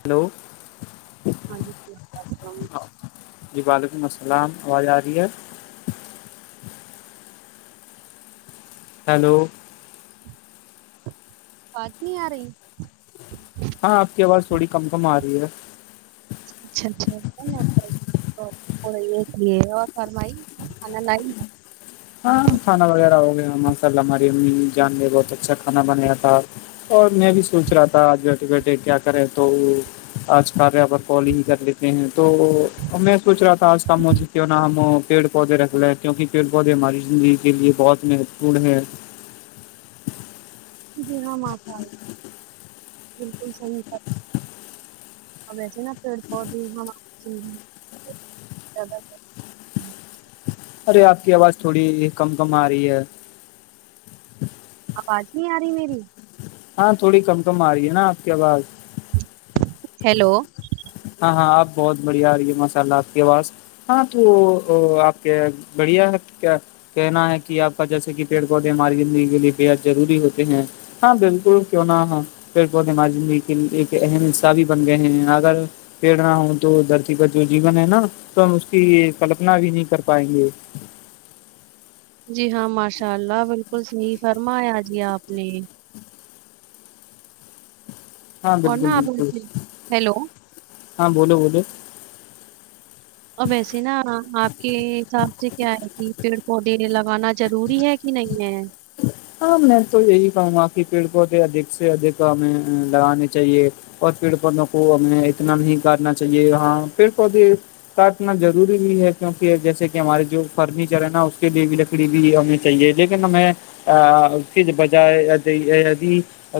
hello ہاں جی جی وعلیکم السلام آواز آ رہی ہے ہیلو پٹ نہیں آ رہی ہاں آپ کی آواز تھوڑی کم کم آ رہی ہے اچھا اچھا توی لیے اور فرمائی کانا لائی ہاں کھانا وغیرہ ہو گیا ماشاء اللہ ہماری امی جان نے بہت اچھا کھانا بنایا تھا اور میں بھی سوچ رہا تھا آج بیٹھے بیٹھے کیا کرے تو آج کاریہ پر کال ہی کر لیتے ہیں تو میں سوچ رہا تھا آج کام مجھے کیوں نہ ہم پیڑ پودے رکھ لے کیوںک پ ب ہے ہماری زندگی کے لیے بہت مہتوپورن ہے جی ہاں مال بالکل صحیح اورچے نا پیڑ پودے ہنا جی زیادہ ارے آپ کی آواز تھوڑی کم کم آ رہی ہے آواز نہیں آ رہی میری ہاں تھوڑی کم کم آ رہی ہے نا آپ کی آواز ہیلو ہاں ہاں آپ بہت بڑھیا آ رہی ہے مسالءلہ آپ کے پاس ہاں تو آپ کے بڑھیا ہے کیا کہنا ہے کہ آپ کا جیسے کہ پیڑ پودے ماری زندگی کے لیے بے حد ضروری ہوتے ہیں ہاں بالکل کیوں نہ ہاں پڑ پودے ما زندگی کے ایک اہم حصہ بھی بن گئے ہیں اگر پڑ نہنا ہ تو دھرتی کا جو جیون ہے نا تو ہم اس کی کلپنا بھی نہیں کر پائیں گے جی ہاں ماشاء اللہ بالکل صحیح فرمایا جی آپ نے ہاں اور بالکل نا آپ بالکل ویسے- ہیلو ہاں بولو بولو اور ویسے نا آپ کے حساب سے کیا ہے کہ پیڑ پودے لگانا ضروری ہے کہ نہیں ہے ہ ہاں میں تو یہی کہوں گا کہ پیڑ کو بھی ادھک سے ادک ہمیں لگانے چاہیے اور پیڑ پودوں کو ہمیں اتنا نہیں کرنا چاہیے ہاں پیڑ پودے کاٹنا ضوری بھی ہے کیونکہ جیسے کہ ہمارے جو فرنیچر ہے نا اس کے لیے بھی لکی بھی ہمیں چاہیے لیکن ہمیں اس کے بجائے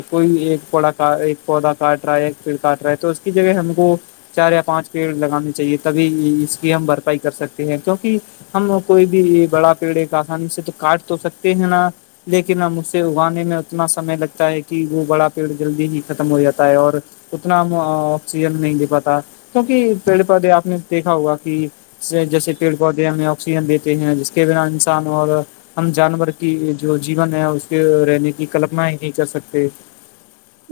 کوئی ایک پڑا ایک پودا کاٹ رہا ہے ایک پیڑ کاٹ رہا ہے تو اس کی جگہ ہم کو چار یا پانچ پیڑ لگانے چاہیے تبھی اس کی ہم بھرپائی کر سکتے ہیں کیکہ ہم کوئی بھی بڑا پیڑے کا ہمانی سے تو کاٹ تو سکتے ہیں نا لیکن اب مج سے اگانے میں اتنا سمے لگتا ہے کہ وہ بڑا پیڑ جلدی ہی ختم ہو جاتا ہے اور اتنا ہم آکسیجن نہیں دے پاتا کیونک پیڑ پودے آپ نے دیکھا ہوا کہ جیسے پیڑ پودے ہمیں آکسیجن دیتے ہیں جس کے بنا انسان اور ہم جانور کی جو جیون ہے اس کے رہنے کی کلپنا ہی نہیں کر سکتے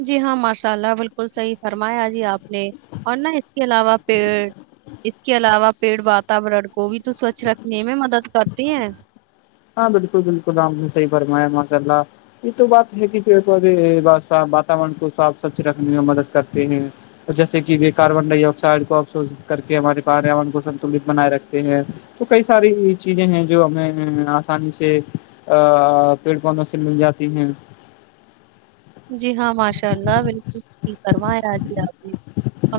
جی ہاں ماشاء اللہ بالکل صحیح فرمایا جی آپ نے اور نہ اس کے علاوہ پیڑ اس اس کے علاوہ پیڑ واتاورن کو بھی تو سوچھ رکھنے میں مدد کرتے ہیں ہاں بالکل بالکل آپ نےحی فرمایا ماشاء اللہ یہ تو بات ہے کہ پھر اھی واتورن کو صاف ستھھر رکھنے میں مدد کرتے ہیں جیسے کہ کاربن ڈائی آکسائڈ کو اپو کر کے ہمارے پرور کو سنتولت بنائے رکھتے ہیں تو کئی ساری چیزیں ہیں جو ہمیں آسانی سے پیڑ پودوں سے مل جاتی ہیں جی ہاں ماشاء اللہ بالکل فرما ہے آاج ہی آپ نے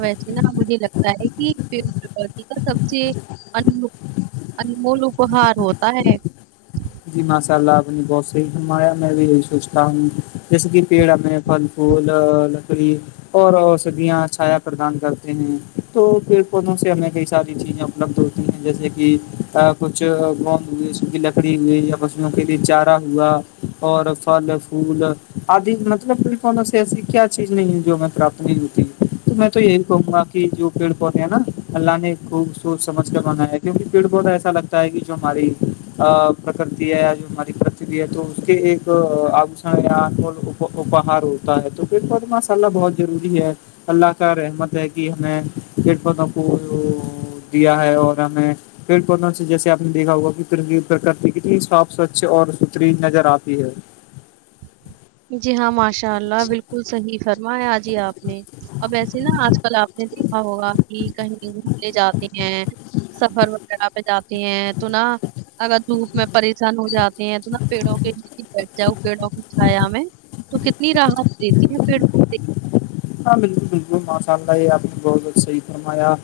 ویسے نا مجھے لگتا ہے کہ کا سب سے ان انمول اہار ہوتا ہے جی ماشاء اللہ اپنی بہت سحمایا میں بھی یہی سوچتا ہوں جیسے کہ پیڑ پ وہول نکری اور اوسدیاں چھایا پردان کرتے ہیں تو پ پودوں سے ہمیں کئی ساری چیزیں بد ہوتی ہیں جیسے کہ کچھ گو ہو کی لکٹ ہوئی یا پصلوں کے لیے چارا ہوا اور پھل فھول آدھی مطلب پ فونوں سے ایسی کیا چیز نہیں ہے جو ہم پرات نہیں ہوتی تو میں تو یہی کہوں گا کہ جو پیڑ پودے ہیں نا اللہ نے خوب سوچ سمجھ کر بنایا کیونکہ پیڑ پودا ایسا لگتا ہے کہ جو ہماری پرکرتی ہے یا جو ہماری کرکتی ہے تو اس کے ایک آبوشن ول پہار ہوتا ہے تو پھر بعد مسالہ بہت ضروری ہے اللہ کا رحمت ہے کہ ہمیں ک بتوں کو دیا ہے اور ہمیں پھر پنوں سے جیسے آپ نے دیکھا ہوا پ اتنی صاف سوچھ اور ستری نظر آتی ہے جی ہاں ماشاء اللہ بالکل صحی فرما ہے آجی آپ نے اب و ایسے نا آج کل آپ نے دیکھا ہوگا کہیں گھومنےے جاتے ہیں سفر وغیرہ پہ جاتے ہیں تو نہا اگر دھوپ میں پریشان ہو جاتے ہیں تو نہا پیڑوں کے بیٹھ جاؤ پیڑوں کی ھیا میں تو کتنی رحت دیتی ہے پھر ب ہاں بالکل بالکل ماشاء اللہ یہ آپ نے بہت بت صحی فرمایا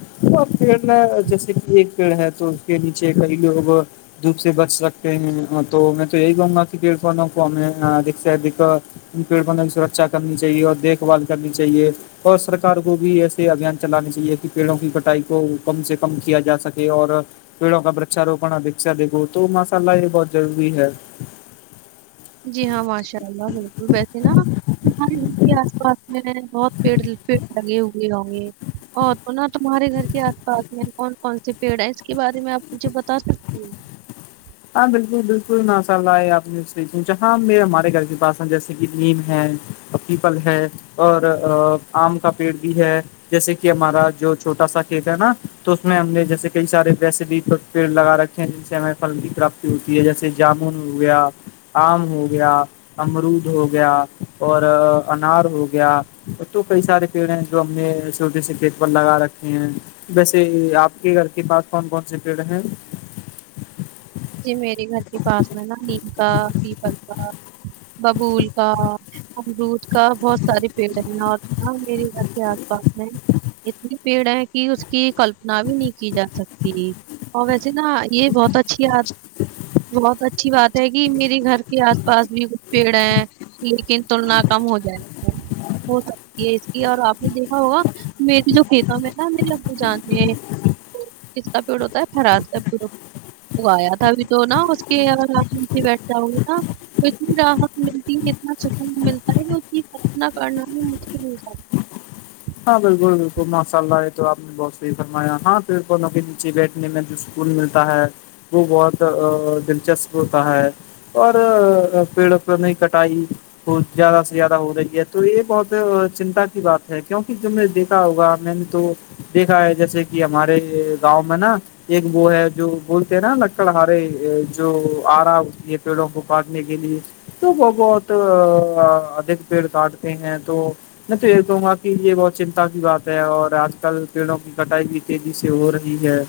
پیڑ میں جیسے کہ ایک پیڑ ہے تو اس کے نیچے کئی لوگ دھوپ سے بچ سکتے ہیں تو میں تو یہی کہوں گا کہ پیڑ فونوں کو ہمیں ادک سے ادک ان پیڑ پھوں کی سرکچا کرنی چاہیے اور دیکھ بھال کرنی چاہیے اور سرار کو بھی ایسے ابھیان چلانے چاہیے کہ پیڑوں کی کٹائی کو کم سے کم کیا جا سکے اور پیڑوں کا برچھاروپن اپیکچھا دیکھو تو ماشاللہ یہ بہت ضروری ہے جی ہاں ماشاء اللہ بالکل ویسے نا ہمارے گھر کے آس پاس میں بہت پیڑ پیڑ لگے ہوئے ہوں گے اور تو نا تمہارے گھر کے آس پاس میں کون کون سے پیڑ ہیں اس کے بارے میں آپ مجھے بتا سکتی ہیں ہاں بالکل بالکل مشا اللہ یہ آپ نے سہی پوچھا ہاں ہمارے گھر کے پاس جیسے کہ نیم ہے پیپل ہے اور آم کا پیڑ بھی ہے جیسے کہ ہمارا جو چھوٹا سا کھیت ہے نا تو اس میں ہم نے جیسے کئی سارے ویسے بھی پھر لگا رکھے ہیں جن سے ہمیں پھل کی کراپتی ہوتی ہے جیسے جامن ہو گیا آم ہو گیا امرود ہو گیا اور انار ہو گیا اور تو کئی سارے پیڑ ہیں جو ہم نے چھوٹے سے پھیت پر لگا رکھے ہیں ویسے آپ کے گھر کے پاس کون کون سے پیڑ ہیں میرے گھر کے پاس میں نا نیم کا پیپل کا ببول کا امرود کا بہت سارے پیڑ ہیں اوراں میرے یہاں کے آس پاس میں اتنی پیڑ ہے کہ اس کی کلپنا بھی نہیں کی جا سکتی اور ویسے نا یہ بہت اچھی آ بہت اچھی بات ہے کہ میرے گھر کے آس پاس بھی کچھ پیڑ ہیں لیکن تلنا کم ہو جائے ہو سکتی ہے اس کی اور آپ نے دیکھا ہوگا میرری جو کھیتوں میں نا میرے ابو جان نے کس کا پیڑ ہوتا ہے پرات کا پڑ اگایا تبھی تو نا اس کے [inaudible] بیٹھتا ہا نا اتنی راحت ملتی ہے اتنا سکون ملتا ہے کہ اس کی کپنا کرنا بھی مشکل ہو جاتی ہاں بالکل بالکل ماشاء اللہ یہ تو آپ نے بہت صحیح فرمایا ہاں پھروں کے نیچے لی سنے میں جو سکون ملتا ہے وہ بہت دلچسپ ہوتا ہے اور پیڑ پڑوں نے کٹائی زیادہ سے زیادہ ہو رہی ہے تو یہ بہت چنتا کی بات ہے کیوں تم نے دیکھا ہوگا میں نے تو دیکھا ہے جیسے کہ ہمارے گاؤں میں نا ایک وہ ہے جو گڑتے ہیں نا لکڑ ہارے جو آ رہاتی ہے پیڑوں کو کاٹنے کے لیے تو وہ بہت ادھک پیڑ کاٹتے ہیں تو میں پیر دوں گا یہ بہت چنتا کی بات ہے اور آج کل پیڑوں کی کٹائی بھی تیزی سے ہو رہی ہے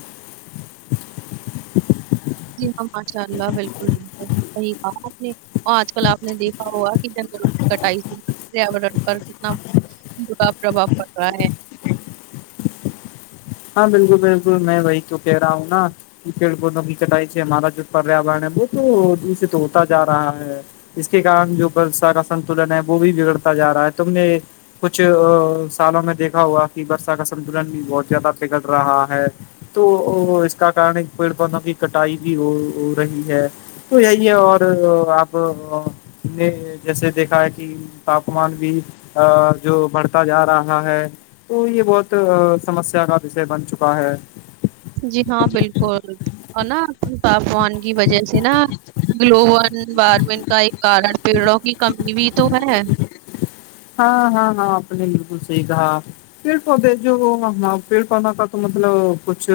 جی ہاں ماشاء اللہ بالکل بالکل صحیح کہا اپ نے آج کل آپ نے دیکھا ہوگا کہ جنگلوں کی کٹائی سے [inaudible] پر کتنا برا پربھاو پڑ رہا ہے ہاں بالکل بالکل میں وہی تووں کہہ رہا ہوں نا پیڑ پودوں کی کٹائی سے ہمارا جو پریاورن ہے وہ تو دور سے تو ہوتا جا رہا ہے اس کے کارن جو پرسا کا سنتولن ہے وہ بھی بگڑتا جا رہا ہے تم نے کچھ سالوں میں دیکھا ہوا کہ برسہ کا سنتلن بھی بہت زیادہ بگڑ رہا ہے تو اس کا کن پیڑ پودوں کی کٹائی بھی ہو رہی ہے تو یہی ہے اور آپ نے جیسے دیکھا ہے کہ تاپمان بھی جو بڑھتا جا رہا ہے تو یہ بہت سمسیا کا وشے بن چکا ہے جی ہاں بالکل اور نا تاپمان کی وجہ سے نا گلوبل وارمنگ کا ایک کارن پیڑوں کی کمی بھی تو ہے ہاں ہاں ہاں اپ نے بالکل صحیح کہا پیڑ پودے جو پیڑ پودے کا تو مطلب کچھ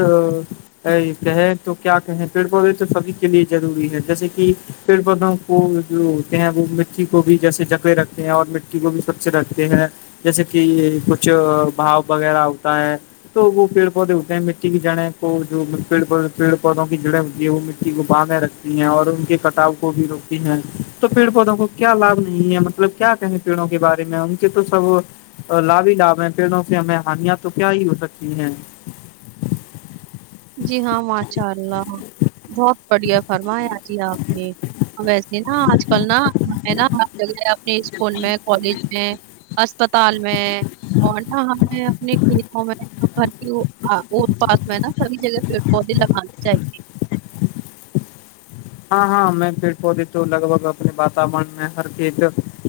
کہے تو کیا کہیں پیڑ پودے تو سبھی کے لیے ضروری ہے جیسے کہ پیڑ پودوں وہ جو ہوتے ہیں وہ مٹی کو بھی جیسے جگے رکھتے ہیں اور مٹی کو بھی سوچھ رکھتے ہیں جیسے کہ کچھ بھاؤ وغیرہ ہوتا ہے تو وہ پیڑ پودے ہوتے ہیں مٹی کی جڑیں کو جو پڑ پیڑ پودوں کی جڑیں ہوتی ہے وہ مٹی کو باندھ میں رکھ اور ان کے کٹاؤ کو بھی روکتی ہیں تو پیڑ پودوں کو کیا لابھ نہیں ہے مطلب کیا کہیں پیڑوں کے بارے ان کے تو سب لابھ ہی لابھ ہیں پیڑوں سے ہمیں ہانیاں تو کیا ہی ہو سکتی ہیں جی ہاں ماشاء اللہ بہت بڑھیا فرمایا جی آپ نے ویسے نا آج کل نا ہے نا ہر جگہ اپنے اسکول میں کالج اسپتال میں اور نہ ہمیں اپنے کلینکوں میں گھر کی ا پاس میں نا سبھی جگہ پیڑ پودے لگانے چاہیے ہاں ہاں میں پیڑ پودے تو لگ بھگ اپنے واتاورن میں ہر چیز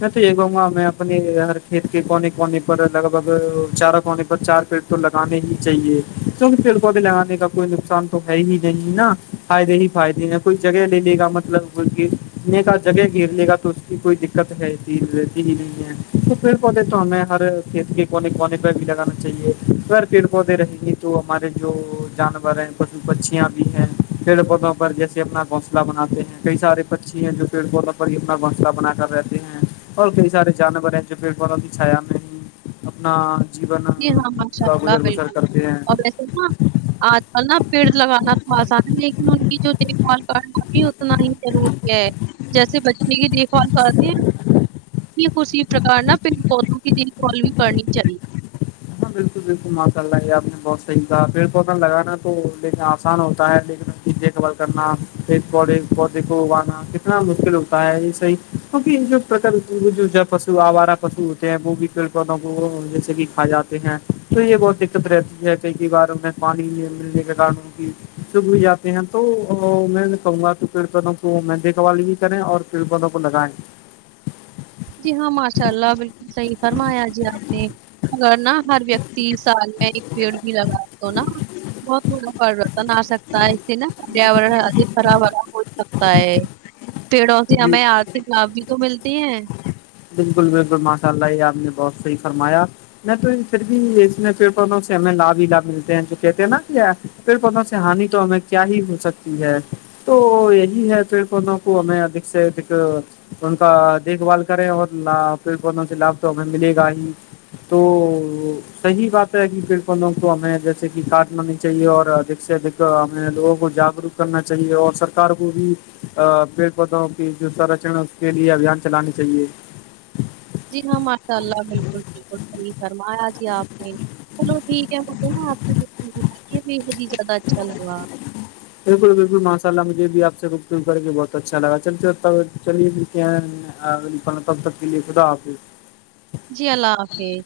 میں تو یہ کہوں گا میں اپنی ہر کھیت کے کونے کونے پر لگ بگ چاروں کونے پر چار پیٹ تو ل لگانے ہی چاہیے کیکہ پیڑ پودے لگانے کا کوئی نقصان تو ہے ہی نہیں نا فائدے ہی فائد ہیں کوئی جگہ لے لے گا مطلب کو گرنے کا جگہ گھیر لے گا تو اس کی کوئی دقت ہے چز رہتی ہی نہیں ہے تو پھر پتے تو ہمیں ہر کھیت کے کونے کونے پر بھی لگانا چاہیے پیڑ پودے رہیں گی تو ہمارے جو جانور ہیں پشو پکھیاں بھی ہیں پیڑ پودوں پر جیسے اپنا گھونسلہ بناتے ہیں کئی سارے پکچھی ہیں جو پیڑ پودوں پر ہی اپنا گھونسلا بنا کر رہتے ہیں اور کئی سارے جانور ہیں جو پیڑ والوں کی چھایا میں ہی اپنا جین جی ہاں، ماشاء کا اللہ گزر بسر بالکل کرتے ہیں اور ویسے نا آج کل نا پیڑ لگانا تو آسان ہے لیکن ان کی جو دیکھ بھال کرنا بھی اتنا ہی ضروری ہے جیسے بچے کی دیک کال کرتے ہیں اسی پرکار ن پوں کے لین کال بھی کرنی چاہیے بالکل بالکل ماشاء اللہ یہ آپ نے بہت صحیح کہا پیڑ پودا لگانا تو لیکن آسان ہوتا ہے لیکن اب دیک ال کرنا پ بی بڈی کو اگانا کتنا مشکل ہوگتا ہے یہس ہی کیکہ جوکل پو آوارہ پشو ہوتے ہیں وہ بھی پیڑ پودوں کو جیسے کہ کھا جاتا تو یہ بہت دقت رہتی ہے کئی کئی بار میں پانی ملنے کے کارن ان کی چب بھی جاتے ہیں تو میں کہوں گا کہ پڑتوں کو میں دیکھ بال بھی کریں اور تپندوں کو لگائیں جی ہاں ماشاء اللہ بالکل صحیح فرمایا جی آپ نے اگر نہا ہر ویک تیس سال میں ایک پیڑ بھی لگاتا ہ نا بہت بڑا پرریورتن آ سکتا ہے اس سے نا پریاورن ادک خراب ہراب ہو سکتا ہے پیڑوں سے ہمیں آرتھک لابھ بھی تو ملتی ہیں بالکل بالکل ماشاء اللہ یہ آپ نے بہت صحیح فرمایا میں تو پھر بھی اس میں پیڑ پوں سے ہمیں لابھ ہی لابھ ملتے ہیں جو کہتے ہیں نا کیا پھر پتوں سے ہانی تو ہمیں کیا ہی ہو سکتی ہے تو یہی ہے پھر دونوں کو ہمیں ادھک سے اک ان کا دیکھ بھال کریں اور ل پ بوں سے لابھ تو ہمیں ملے گا ہی تو صحیح بات ہے کہ پڑکنوں کو ہمیں جیسے کہ کاٹ لانی چاہیے اور ادک سے اھ ہمیں لوگوں کو جاگروک کرنا چاہیے اور سرک کو بھی ا پیڑ پودوں کی جو سرچن ہے اس کے لیے ابھیان چلانانی چاہیے جی ہاں ماشاء اللہ بالکل بالکل صحیح فرمایا جی آپ نے چلو ٹھیک ہے مے آپ ب ہی زیادہ اچھا لگا بالکل بالکل ماشاء اللہ مجھے بھی آپ سے رک رک کر کے بہت اچھا لگا چل چلیے کیا تب تک کے لیے خدا حافظ جی اللہ حافظ